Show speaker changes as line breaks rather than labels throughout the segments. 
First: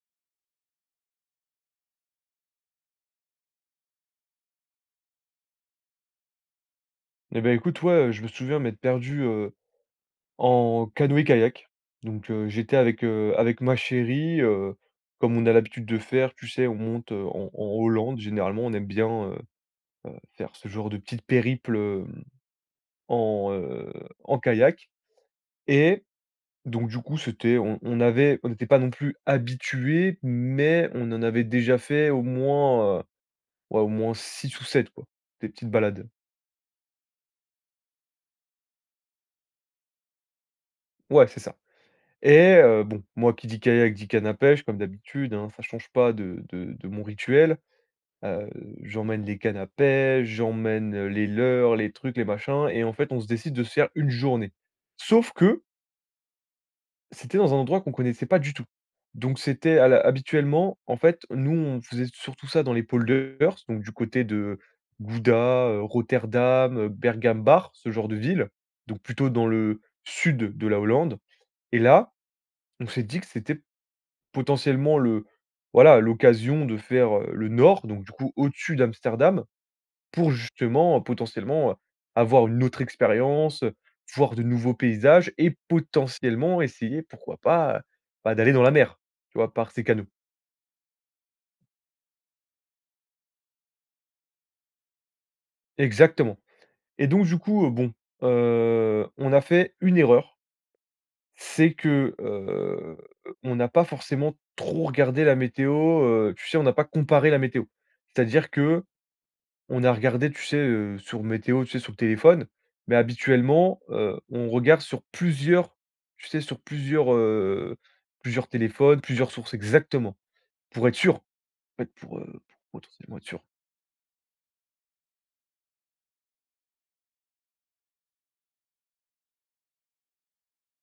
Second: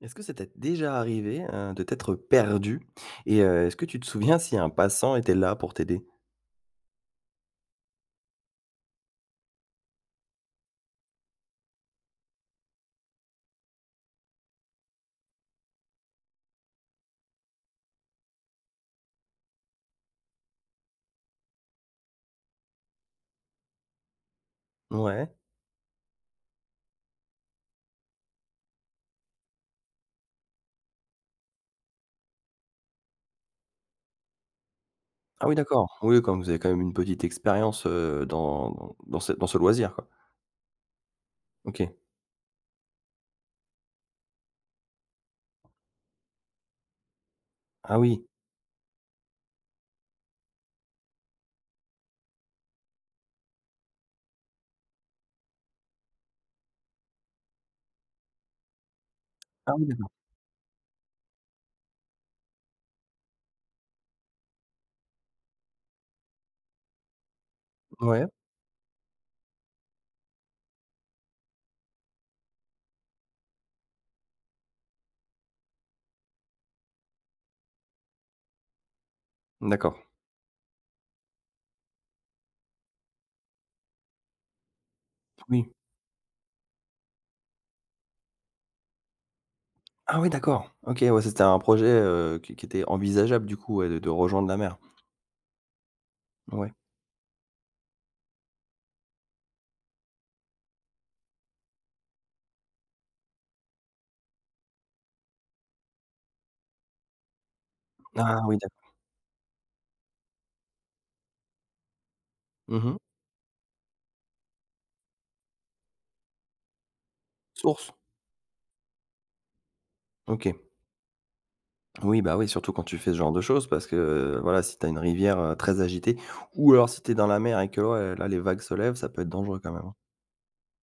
Est-ce que ça t'es déjà arrivé, heu, de t'être perdu? Et heu, est-ce que tu te souviens si un passant était là pour t'aider?
Et bah écoute, ouais, heu, je me souviens m'être perdu, heu, en canoë-kayak. Donc, heu, j'étais avec, heu, avec ma chérie. Heu, comme on a l'habitude de faire, tu sais, on monte, heu, en en Hollande. Généralement, on aime bien, heu, heu, faire ce genre de petites périples, hem, en, heu, en kayak.
Ouais.
Et donc du coup, c'était, on on avait on n'était pas non plus habitués, mais on en avait déjà fait au moins, heu, ouais au moins 6 ou 7 quoi,
Ah
des
oui,
petites
d'accord!
balades.
Oui, comme vous avez quand même une petite expérience, heu, dans dans ce dans ce loisir.
Ouais, c'est ça.
OK.
Et heu, bon, moi qui dit kayak, dit, canne à pêche, comme d'habitude hein, ça change pas de de de mon rituel.
Ah, oui.
A heu, j'emmène les cannes à pêche, j'emmène les leurres, les trucs, les machins. Et en fait, on se décide de se faire 1 journée. Sauf que c'était dans un endroit qu'on connaissait pas du tout. Donc
Ah
c'était
oui,
à la
d'accord!
habituellement, en fait, nous, on faisait s surtout ça dans les polders, donc du côté de Gouda, heu, Rotterdam, heu, Bergambacht, ce genre de
Ouais.
villes, donc plutôt dans le sud de la Hollande. Et là, on s'est dit que c'était potentiellement le voilà, l'occasion de faire, heu, le nord, donc du coup au-dessus d'Amsterdam.
Mmh, d'accord.
Pour justement, heu, potentiellement, heu, avoir une autre expérience, heu, voir de nouveaux paysages et
Oui.
potentiellement essayer, pourquoi pas, heu, bah d'aller dans la mer! Tu vois? Par ces canaux.
Ah oui, d'accord! OK, ouais, ça c'était un projet, heu, qui é qui était envisageable du coup, ouais de de rejoindre la mer?
Exactement,
Ouais.
et donc du coup, heu, bon, heu, on a fait une erreur c'est que heu, on n'a pas forcément trop regardé la météo, heu, tu sais, on n'a pas comparé la météo.
Ha,
C'est-à-dire
oui,
que,
d'accord.
on a regardé, tu sais, heu, sur Météo, tu sais sur le téléphone,
Mmh
mais
mh.
habituellement, heu, on regarde sur plusieurs tu sais sur plusieurs, heu,
Sources?
plusieurs téléphones, plusieurs sources exactement!
OK.
Pour être sûrs! En fait, pour
Oui,
heu
bah, oui, surtout
pour,
quand tu fais ce
potentiellement, être
genre de
sûr
choses parce que, heu, voilà, si tu as une rivière, heu, très agitée ou alors si tu es dans la mer et que, ouais, là les vagues se lèvent, ça peut être dangereux quand même, hein.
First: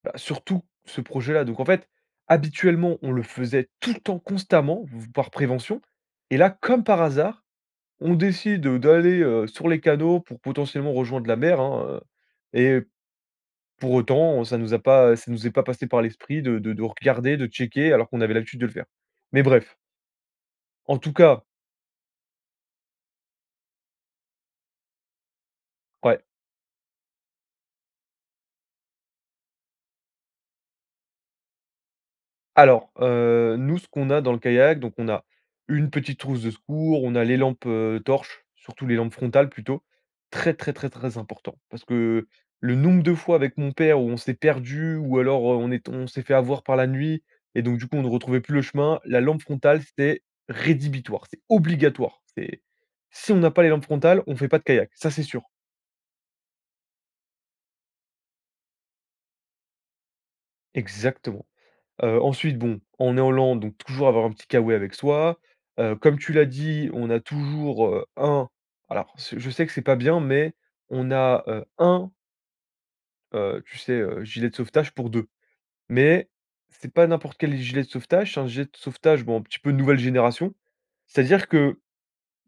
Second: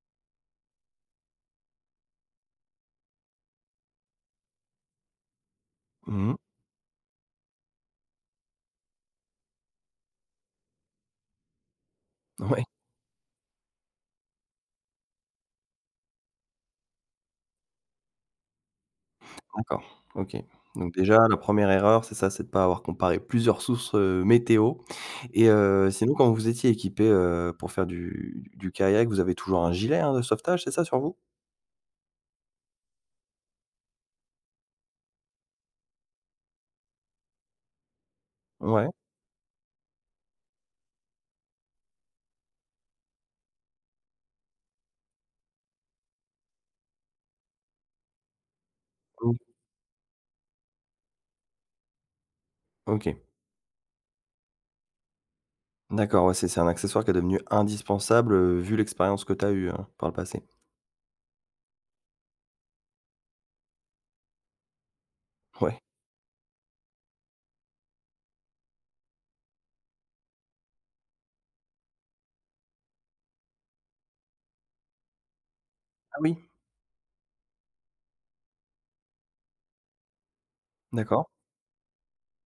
Bah, surtout, ce projet-là, donc en fait, habituellement, on le faisait tout le temps, constamment v par prévention.
Mmh mh.
Et là, comme par hasard, on décide, heu, d'aller, heu, sur les canaux pour potentiellement rejoindre la mer, hein, heu.
Ouais.
Et pour autant, ça nous a pas ça nous est pas passé par l'esprit de de de regarder, de checker alors qu'on avait l'habitude de le faire. Mais bref
Encore? OK. Donc
en tout
déjà la
cas
1re erreur c'est ça, c'est de pas avoir comparé plusieurs sources, heu, météo. Et heu, sinon,
Ouais.
quand vous étiez équipés, heu, pour faire du d du kayak, vous avez toujours un gilet, hein, de sauvetage, c'est ça sur vous?
Alors, heu, nous, ce qu'on a dans le kayak, donc on a une petite trousse de secours. On a les lampes, heu, torches,
Ouais.
surtout les lampes frontales plutôt. Très, très, très, très important. Parce que, heu, le nombre de fois avec mon père où on s'est perdu ou alors on est tom on s'est fait avoir par la nuit et donc du coup, on ne retrouvait plus le chemin. La
Mmh.
lampe frontale, c'était rédhibitoire, c'est obligatoire. C'est
OK.
si on n'a pas les lampes frontales, on fait pas de kayak. Ça, c'est sûr!
D'accord, ouais, c'est c'est un accessoire qui est devenu indispensable, heu, vu l'expérience que tu as eue, hein, par le passé.
Exactement! Heu ensuite, bon, on est en Lande, donc toujours avoir un petit K-Way avec soi.
Ouais.
Heu, comme tu l'as dit, on a toujours, heu, 1 alors ce je sais que c'est pas bien, mais on a, heu, 1 heu, tu sais, heu, gilet de sauvetage pour 2.
Ah
Mais,
oui?
c'est pas n'importe quel gilet de sauvetage, c'est un gilet de sauvetage, bon, un petit peu nouvelle génération.
D'accord.
C'est-à-dire que,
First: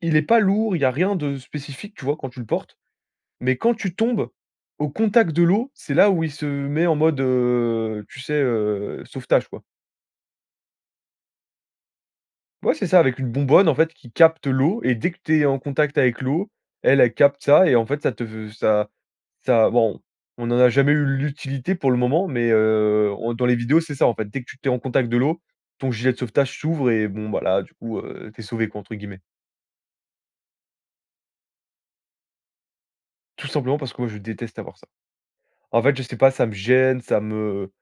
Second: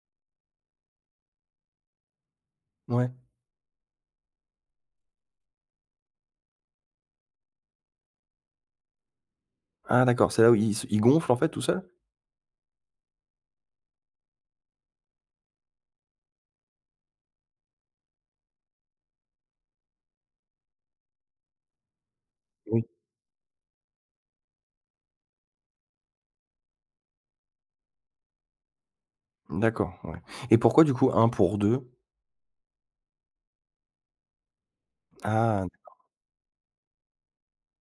il est pas lourd. Il y a rien de spécifique, tu vois, quand tu le portes.
Ouais.
Mais quand tu tombes, au contact de l'eau, c'est là où il se met en mode, heu, tu sais, heu sauvetage quoi.
Ah d'accord, c'est là où il se il gonfle en fait tout seul?
Ouais c'est ça, avec une bonbonne en fait qui capte l'eau. Et dès que tu es en contact avec l'eau, elle, elle capte ça. Et en fait, ça te v ça ça, bon, on en a jamais eu l'utilité pour le moment, mais,
Oui.
heu on dans les vidéos, c'est ça, en fait. Dès que tu tu es en contact de l'eau, ton gilet de sauvetage s'ouvre et bon ben là, du coup, heu, t'es sauvé, quoi, entre guillemets.
D'accord, ouais. Et pourquoi, du coup, 1 pour 2?
Tout simplement parce que moi, je déteste avoir ça.
Ah!
En fait,
d'accord.
je sais pas, ça me gêne, ça me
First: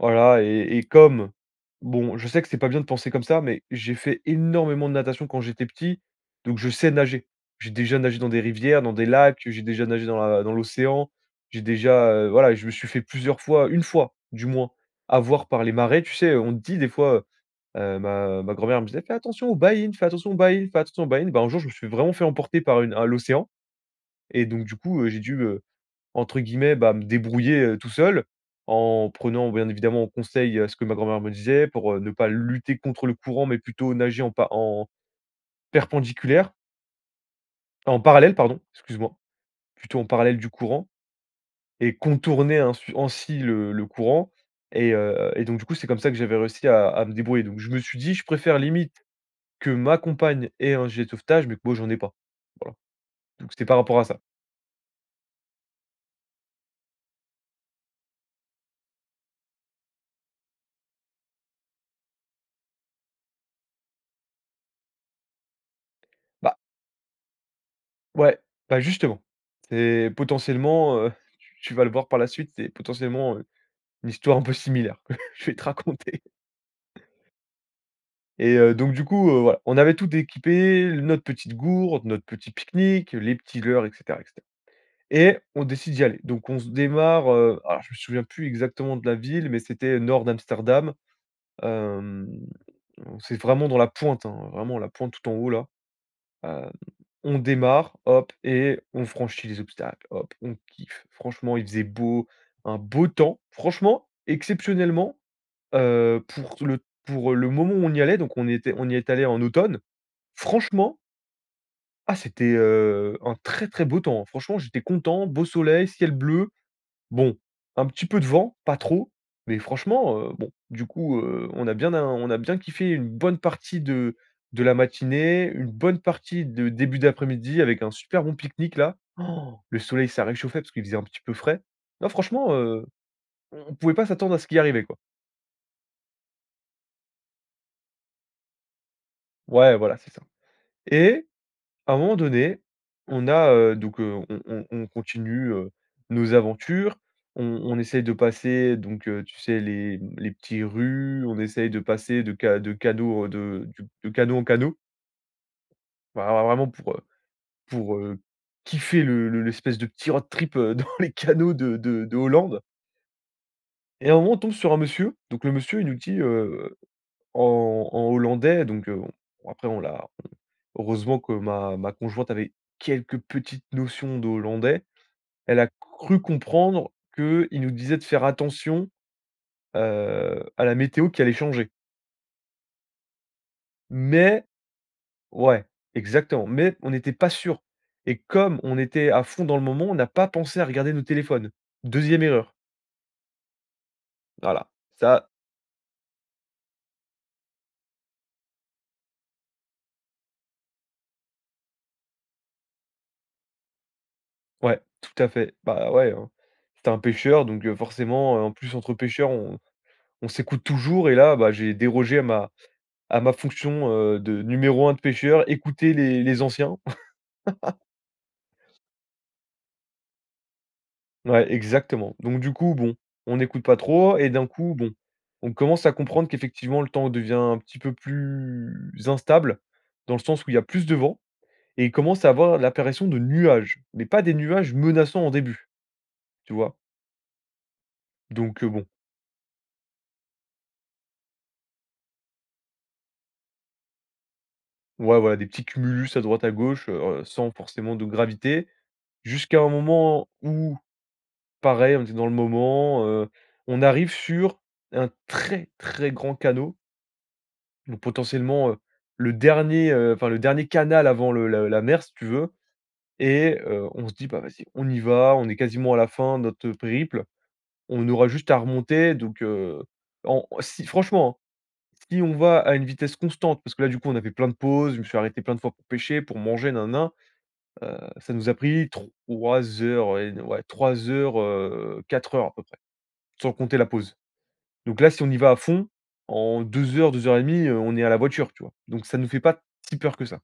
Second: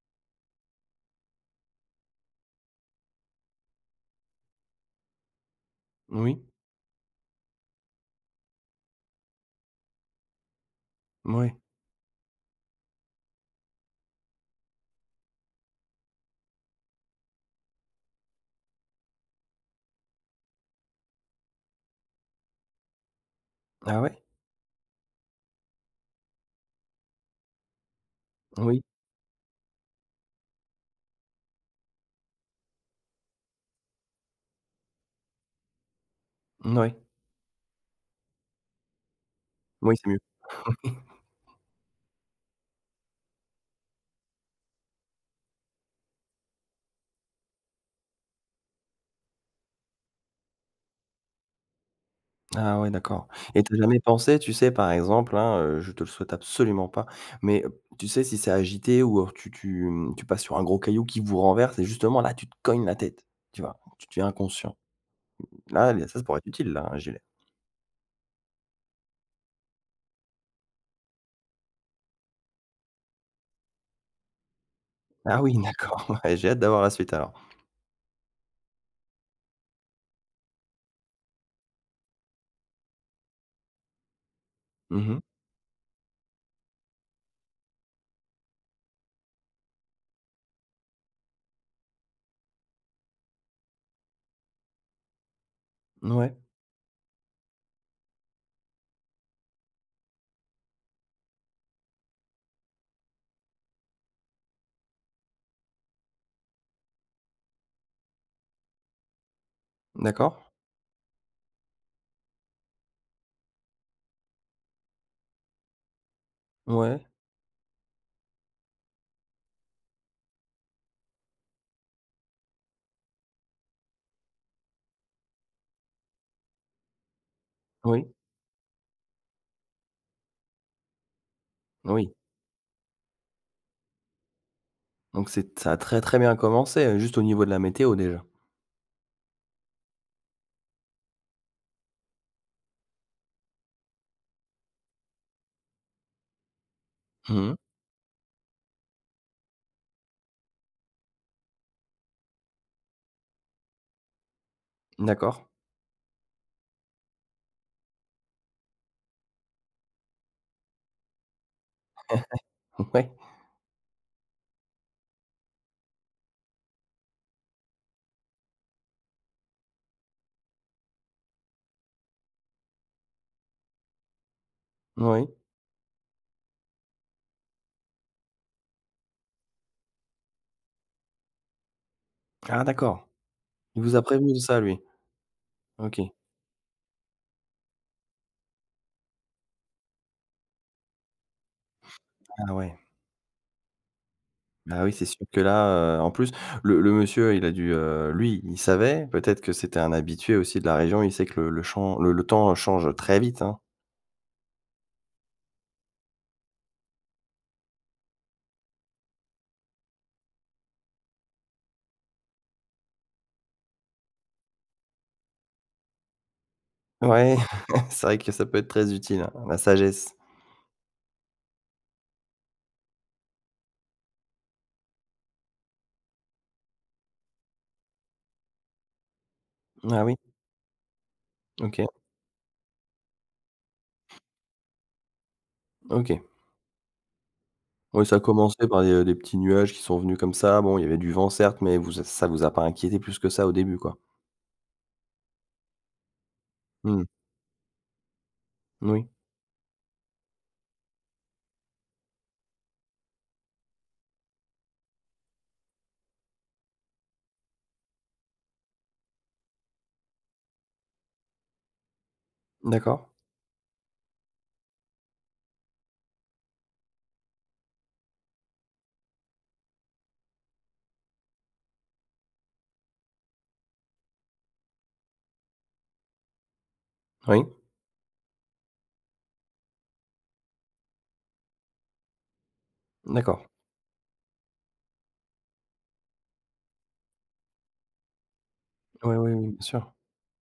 voilà. Et et comme, bon, je sais que c'est pas bien de penser comme ça, mais j'ai fait énormément de natation quand j'étais petit
Oui.
donc je sais nager. J'ai déjà nagé dans des rivières, dans des lacs, heu, j'ai déjà nagé dans la dans l'océan.
Mouais.
J'ai déjà, heu, voilà, je me suis fait plusieurs fois 1 fois, du moins, avoir par les marais. Tu sais, heu, on te dit des fois, heu, ma ma grand-mère me disait: «Fais attention aux baïnes, fais attention aux baïnes, fais attention aux baïnes!». Ben un jour, je me suis vraiment fait emporter par une à l'océan
Ah ouais?
et donc, du coup, heu, j'ai dû, heu, entre guillemets, bah, me débrouiller, heu, tout seul
Oui.
en prenant bien évidemment conseil à ce que ma grand-mère me disait, pour, heu, ne pas lutter contre le courant, mais plutôt nager en pa en perpendiculaire
Ouais.
en parallèle pardon, excuse moi.
Oui,
Plutôt en
c'est mieux.
parallèle du courant
Oui!
et contourner ainsui ainsi le le courant. Et, heu, et donc, du coup, c'est comme ça que j'avais réussi à à me débrouiller. Donc, je me suis dit: «Je préfère limite que ma compagne ait un gilet de sauvetage, mais que moi j'en ai pas», voilà.
Ah, ouais d'accord.
Donc
Et
c'était
tu as
par rapport
jamais
à ça.
pensé, tu sais, par exemple, hein heu, je te le souhaite absolument pas, mais he tu sais, si c'est agité ou, alors tu tu m tu passes sur un gros caillou qui vous renverse et justement, là, tu te cognes la tête, tu vois? Tu deviens inconscient. L là, il y a ça ça pourrait être
Bah
utile là, un gilet.
Ouais, bah justement. C'est potentiellement, heu, tu vas le voir par la suite, c'est potentiellement, heu, une histoire un peu similaire.
Ah
Je vais
oui
te
d'accord,
raconter.
ouais. J'ai hâte d'avoir la suite alors.
Et heu, donc du coup, heu, voilà. On avait tout d'équipé: l notre petite gourde, notre petit pique-nique, les petits leurres, et cetera, et cetera.
Mmh mh.
Et on décide d'y aller. Donc on se démarre, heu alors je me souviens plus exactement de la ville, mais c'était, heu, nord d'Amsterdam. Hem, c'est vraiment dans la pointe, hein, vraiment la pointe tout en haut là.
Mouais.
Hem, on démarre. Hop! Et on franchit les obstacles. Hop! On kiffe. Franchement, il faisait beau, un beau temps. Franchement, exceptionnellement, heu, pour tout le pour, heu, le moment où on y allait, donc on était on y est allé en automne.
D'accord.
Franchement ah c'était, heu, un très, très beau temps! Franchement, j'étais content, beau soleil, ciel bleu.
Ouais.
Bon, un petit peu de vent, pas trop, mais franchement, heu. Bon, du coup, heu, on a bien av on a bien kiffé une bonne partie de de la matinée, une bonne partie de début d'après-midi avec un
Oui.
super bon pique-nique là. Han! Le soleil, ça réchauffait parce qu'il faisait un petit peu frais. Non,
Oui.
franchement, heu, on on pouvait pas s'attendre à ce qui arrivait quoi.
Donc c'est t ça a très, très bien commencé, heu, juste au niveau de la météo déjà.
Ouais voilà, c'est ça. Et à un moment donné, on a, heu, donc, heu, on on on continue, heu, nos aventures. On
Mmh mh.
on essaye de passer donc, heu, tu sais les les petits rues, on essaye de passer de ca de cadeaux de de canaux en canaux.
D'accord.
Ben, alors vraiment pour, heu pour, heu, kiffer le le l'espèce de petit road trip dans les canaux de de de Hollande.
Ouais.
Et à un moment, on tombe sur un monsieur. Donc le monsieur, il nous dit heu en en hollandais, donc, heu, bon, après on l'a on heureusement que ma ma conjointe avait quelques petites notions de hollandais.
Oui.
Elle a cru comprendre que il nous disait de faire attention, heu, à la météo qui allait changer.
Ah d'accord! Il vous a prévenus de
Mais
ça, lui?
ouais
OK.
exactement. Mais on n'était pas sûrs. Et comme on était à fond dans le moment, on a pas pensé à regarder nos téléphones. 2e erreur.
Ah ouais.
Voilà,
Ah oui, c'est sûr
ça
que là, heu, en plus, le le monsieur, il a dû heu, lui, il savait, peut-être que c'était un habitué aussi de la région. Il sait que le le champs le le temps change très vite hein.
Ouais, tout à fait. Bah, heu, ouais hein. C'était un pêcheur, donc, heu, forcément, heu, en plus entre pêcheurs, on on s'écoute toujours. Et là, bah, j'ai dérogé à ma à ma fonction heu de numéro 1 de pêcheur, écouter les les anciens.
Ouais c'est vrai que ça peut être très utile hein, la sagesse.
Ouais, exactement. Donc du coup, bon, on écoute pas trop et d'un coup, bon, on commence à comprendre qu'effectivement le temps devient un petit peu plus instable,
Ah
dans
oui?
le sens où il y a plus de vent et
OK.
il commence à avoir l'apparition de nuages, mais pas des nuages menaçants, au début.
OK.
Tu vois?
Oui ça a commencé
Donc, heu,
par
bon.
des, heu, des petits nuages qui sont venus comme ça. Bon il y avait du vent, certes, mais vous e ça vous a pas inquiétés plus que ça au début, quoi?
Ouais, voilà. Des petits cumulus à droite, à gauche, heu
Mmh mh.
heu sans forcément de gravité.
Moui.
Jusqu'à un moment où, pareil, on était dans le moment, heu, on arrive sur un très, très grand canaux. Donc potentiellement, heu, le dernier, heu, enfin le dernier canal avant le le la mer, si tu veux.
D'accord.
Et heu, on se dit: «Bah vas-y, on y va, on est quasiment à la fin de notre, heu, périple. On aura juste à remonter». Donc, heu en si franchement hein, si on va à une vitesse constante parce que là, du coup, on a fait plein de pauses, je me suis arrêté plein de fois pour pêcher, pour manger, na na na.
Oui.
Heu, ça nous a pris 3 heures et de ouais, 3 heures, heu 4 heures à peu près.
D'accord.
Sans compter la pause. Donc, là si on y va à fond, en 2 heures, 2:30, heu, on est à la voiture, tu vois? Donc,
Ouais,
ça nous
oui,
fait
oui. Bien
pas
sûr.
si peur que ça.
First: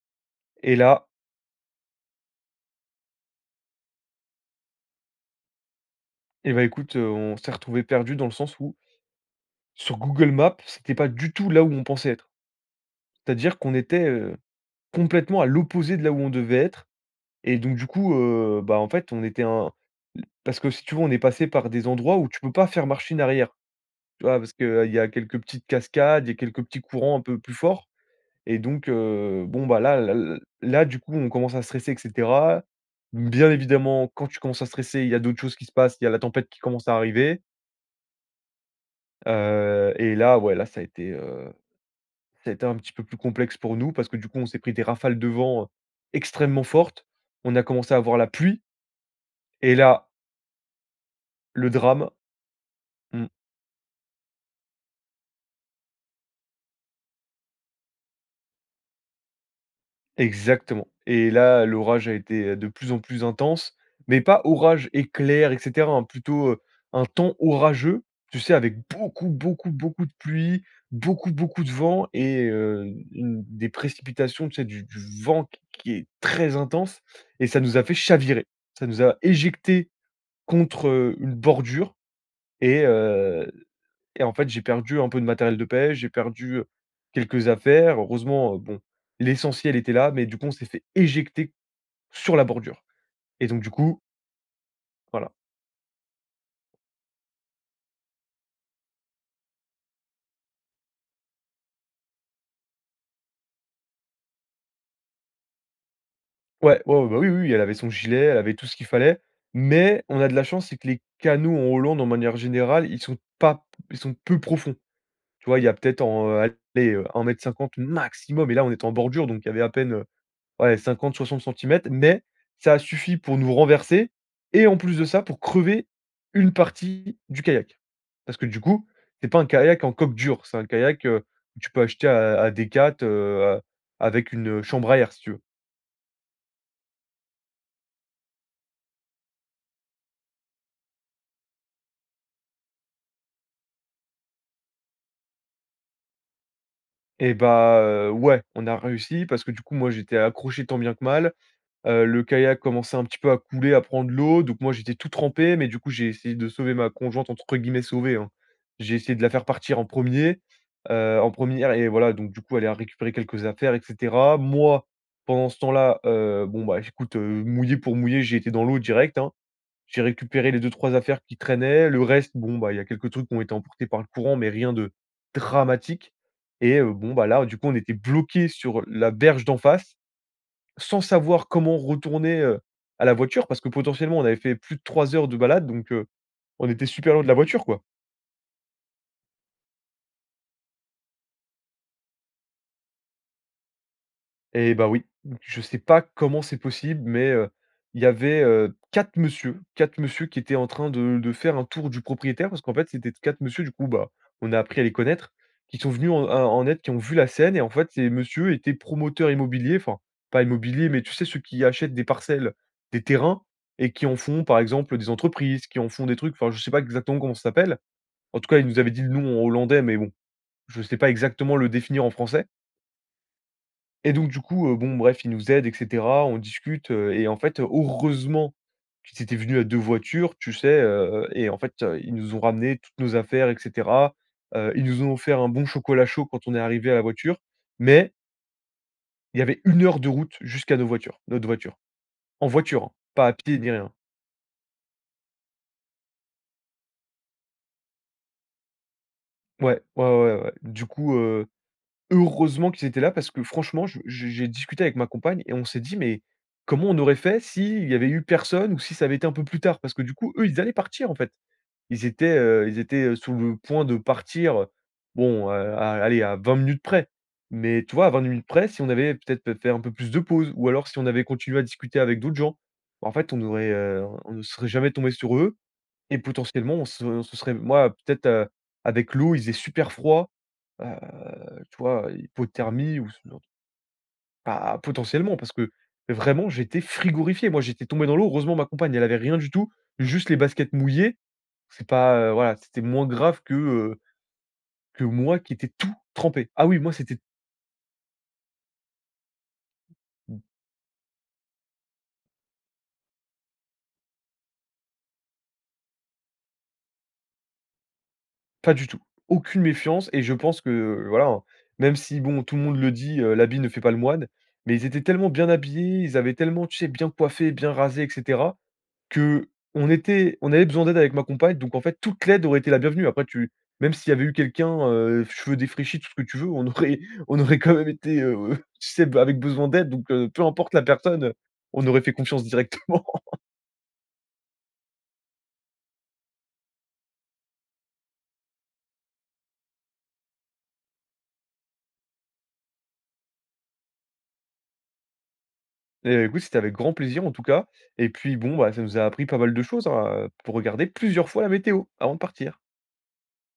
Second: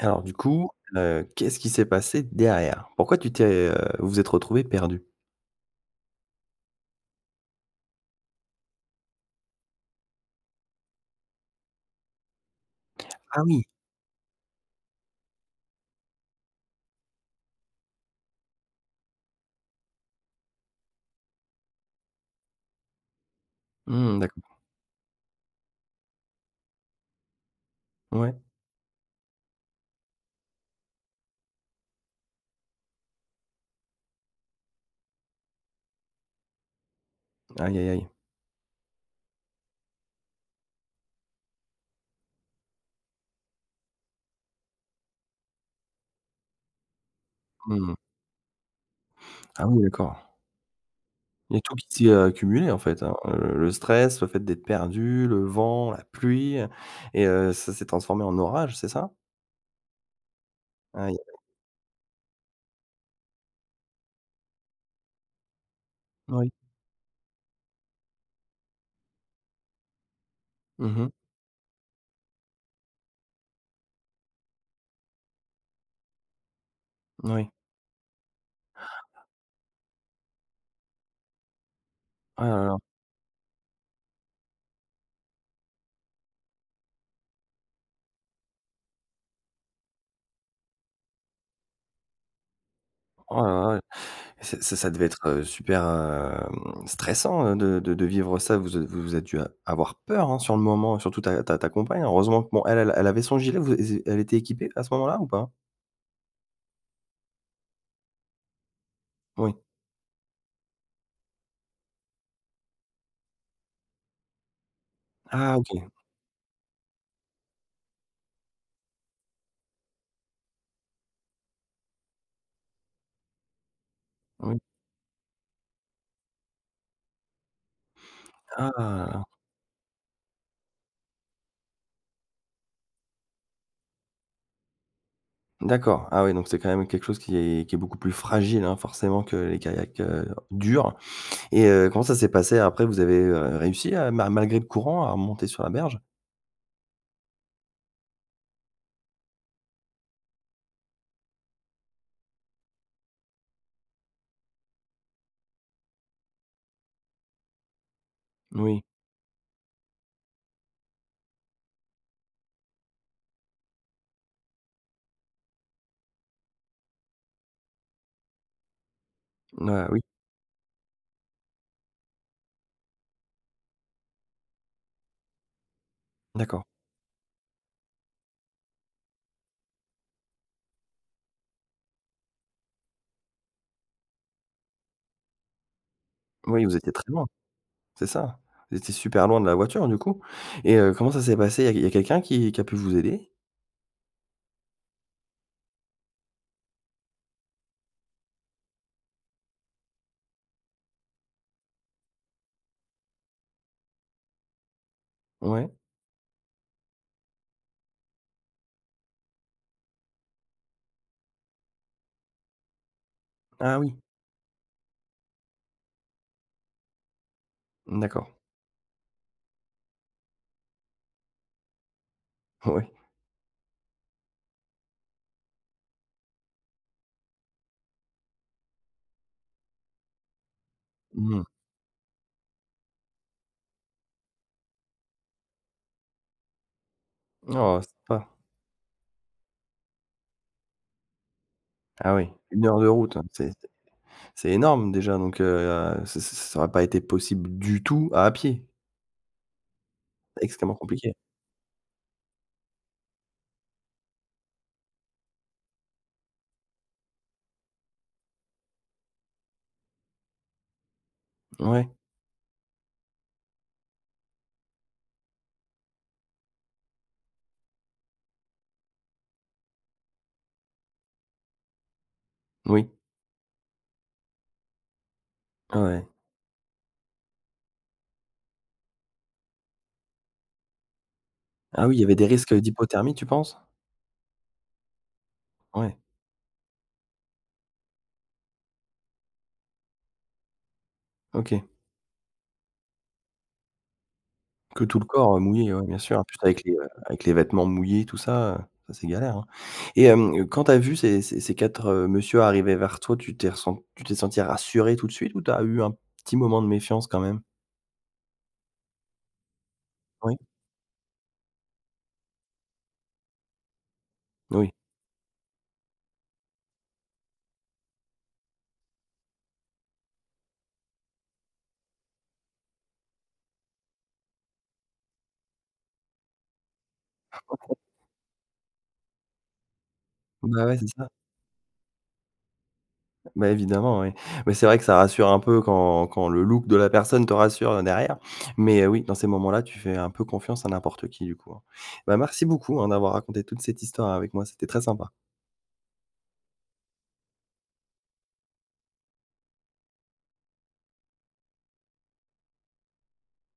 Alors du coup,
Et là
heu, qu'est-ce qu'il s'est passé derrière? Pourquoi tu t'es heu, vous êtes retrouvés perdus?
Et bah écoute, heu, on s'est retrouvés perdus dans le sens où sur Google Maps, c'était pas du tout là où on pensait être.
Ah
C'est-à-dire
oui!
qu'on était, heu, complètement à l'opposé de là où on devait être. Et donc du coup, heu, bah, en fait, on était un parce que si tu veux, on est passé par des endroits où tu peux pas faire machine arrière.
Mmh,
Tu vois?
d'accord.
Parce qu'il y a quelques petites cascades, il y a quelques petits courants un peu plus forts.
Ouais.
Et donc, heu, bon bah là là l là, du coup, on commence à stresser, et cetera. Bien évidemment, quand tu commences à stresser, il y a d'autres choses qui se passent, il y a la tempête qui commence à arriver.
Aïe, aïe, aïe.
Heu et là, ouais. Là, ça a été, heu, ça a été un petit peu plus complexe pour nous, parce que du coup, on s'est pris des rafales de vent extrêmement fortes. On a
Mmh
commencé
mh.
à avoir la pluie
Ah
et
oui,
là
d'accord. Il y a
le
tout qui
drame
s'est accumulé en fait, hein,
mmh.
heu, le stress, le fait d'être perdu, le vent, la pluie. Et heu, ça s'est transformé en orage, c'est ça?
Exactement.
Aïe, aïe,
Et
aïe.
là, l'orage a été de plus en plus intense, mais pas orage, éclair, et cetera, hein plutôt,
Moui.
heu, un temps orageux. Tu sais, avec beaucoup, beaucoup, beaucoup de pluie,
Mmh mh.
beaucoup, beaucoup de vent et heu, u une des précipitations, tu sais. Du du vent q qui est très intense et
Oui.
ça nous a fait chavirer. Ça nous a éjectés contre, heu, une bordure
Ah là là.
et, heu, et en fait, j'ai perdu un peu de matériel de pêche, j'ai perdu quelques affaires. Heureusement, heu, bon, l'essentiel était là. Mais du coup on s'est fait éjecter sur la bordure! Et donc du
Oh,,
coup
[unintelligible] Ç ça ça devait être,
Voilà.
heu, super hem stressant, heu, de de de vivre ça. Vous a vous vous êtes dû a avoir peur, hein, sur le moment. Surtout ta ta ta compagne hein, heureusement que bon, elle elle avait son gilet. Vous é elle était équipée à ce moment-là, ou pas?
Ouais. Ouais, ouais, bah, oui, oui, oui, elle avait son gilet, elle avait tout ce qu'il fallait.
Oui.
Mais on a de la chance, c'est que les canaux en Hollande, en manière générale, ils sont pas p ils sont peu profonds. Tu
Ah!
vois? Il y a
OK.
peut-être en heu, allez heu, 1,50 m maximum. Et là, on était en bordure, donc il y avait à peine, heu, ouais, 50-60 cm centimètres. Mais ça a suffi pour nous renverser,
Oui.
et en plus de ça, pour crever une partie du kayak. Parce que du coup,
Ah!
c'est pas un kayak en coque dur, c'est un kayak, heu, que tu peux acheter à à à Decathlon, heu, avec une chambre à air, si tu veux.
D'accord, ah oui donc c'est quand même quelque chose qui est qui est beaucoup plus fragile hein forcément que les kayaks, heu, durs. Et heu, comment ça s'est passé après? Vous avez, heu, réussi, heu, ma malgré le courant, à remonter sur la berge?
Et bah, heu, ouais, on a réussi parce que du coup, moi, j'étais accroché tant bien que mal. Heu, le kayak commençait un petit peu à couler, à prendre l'eau. Donc moi, j'étais tout trempé, mais du coup, j'ai essayé de sauver ma conjointe, entre guillemets sauver, hein.
Oui.
J'ai essayé de la faire partir en 1er, heu, en 1re et voilà, donc du coup, elle a récupéré quelques affaires, et cetera. Moi, pendant ce temps là, heu, bon bah, écoute, heu, mouillé pour mouillé, j'ai été dans l'eau direct, hein.
N ah, oui.
J'ai récupéré les 2-3 affaires qui traînaient. Le reste, bon ben, il y a quelques trucs qui ont été emportés par le courant, mais rien de dramatique.
D'accord.
Et, heu, bon ben là, du coup, on était bloqués sur la berge d'en face, sans savoir comment retourner, heu, à la voiture. Parce que potentiellement, on avait fait plus de 3 heures de balade, donc, heu,
Oui,
on
vous
était
étiez très
super loin
loin.
de la voiture, quoi.
C'est ça? Vous étiez super loin de la voiture, du coup. Et, heu, comment ça s'est passé? Il y a il y a quelqu'un qui qui a pu vous aider?
Et bah oui. Je sais pas comment c'est possible, mais, heu, il y avait, heu, 4 monsieur, 4 monsieur qui étaient en train de de faire un tour du propriétaire. Parce qu'en fait, c'était 4 monsieur du coup, bah, on a appris à les connaître,
Ouais.
qui sont venus en à en aide, qui ont vu la scène. Et en fait, ces monsieur étaient promoteurs immobiliers, enfin pas immobiliers, mais tu sais, ceux qui achètent des parcelles, des terrains
Ah
et
oui!
qui en font par exemple des entreprises, qui en font des trucs. Enfin, je sais pas exactement comment ça s'appelle.
Mmh d'accord.
En tout cas, ils nous avaient dit le nom en hollandais, mais bon, je sais pas exactement le définir en français.
Oh oui!
Et donc du coup, heu, bon bref, ils nous aident, et cetera. On discute, heu, et en fait, heureusement qu'ils étaient venus à 2 voitures, tu sais, heu,
Mmh.
et en fait, ils nous ont ramené, toutes nos affaires, et cetera. Heu, ils nous ont offert un bon chocolat chaud quand on est arrivés à la voiture,
Oh,
mais
sympa!
il y avait 1 heure de route jusqu'à nos voitures notre voiture.
Ah oui
En
1 heure
voiture
de
hein,
route,
pas à
c'est
pied, ni rien.
c'est énorme déjà donc, heu, ç ç ça aurait pas été possible du tout à pied?
Ouais. Ouais, ouais, ouais, ouais.
Extrêmement
Du
compliqué?
coup, heu, heureusement qu'ils étaient là parce que franchement je j j j'ai discuté avec ma compagne et on s'est dit: «Mais comment on aurait fait si il y avait eu personne ou si ça avait été un peu plus tard?». Parce que du coup, eux, ils allaient partir en fait.
Ouais.
Ils étaient heu, ils étaient sous le point de partir, heu, bon, heu, à allez, à 20 minutes près. Mais tu vois, 20 minutes près, si on avait peut-être pé fait un peu plus de pause ou alors si on avait continué à discuter avec d'autres gens.
Oui.
Bah en fait on aurait heu, on ne serait jamais tombés sur eux
Ah ouais.
et potentiellement, on s on se serait moi, peut-être, heu, avec l'eau, il faisait super froid. Bah, heu, tu
Ah oui, il y
vois,
avait des risques
hypothermie ou
d'hypothermie,
ce
tu
[unintelligible]
penses?
Bah potentiellement, parce que
Ouais.
vraiment, j'étais frigorifié. Moi j'étais tombé dans l'eau. Heureusement ma compagne, elle avait rien du tout, juste les baskets mouillées.
OK.
C'est pas, heu, voilà, c'était moins grave que, heu,
Que tout
que
le corps,
moi
heu,
qui étais
mouillé, ouais
tout
bien sûr. En plus
trempé.
avec
Ah
les,
oui,
heu,
moi c'était
avec les vêtements mouillés tout ça, heu, ça c'est galère hein. Et,
Mmh.
hem, quand tu as vu ces ces ces 4, heu, monsieur arriver vers toi, tu t'es ressen tu t'es senti rassuré tout de suite, ou tu as eu un petit moment de méfiance quand même?
Pas du tout. Aucune méfiance et je
Oui.
pense que, heu, voilà hein, même si bon, tout le monde le dit: «Heu, l'habit ne fait pas le moine.»,
Oui.
mais ils étaient tellement bien habillés. Ils avaient tellement tu sais bien coiffés, bien rasés, et cetera qu'on était on avait besoin d'aide avec ma compagne. Donc en fait, toute l'aide aurait été la bienvenue. Après, tu même s'il y avait eu quelqu'un, heu, cheveux défraîchis, tout ce que tu veux, on aurait on aurait quand même été, heu, tu sais bah avec besoin d'aide, donc, heu, peu
Bah
importe
ouais,
la
c'est ça!
personne, heu, on aurait fait confiance directement.
Ben évidemment, oui. Beh c'est vrai que ça rassure un peu quand quand le look de la personne te rassure, heu, derrière. Mais oui, dans ces moments là, tu fais un peu confiance à n'importe qui du coup, hein. Ben merci beaucoup hein d'avoir raconté toute cette histoire avec moi, c'était très sympa!
Et beh écoute, c'était avec grand plaisir en tout cas. Et puis, bon bah, ça nous a appris pas mal de choses hein, heu. Faut regarder plusieurs fois la météo avant de partir!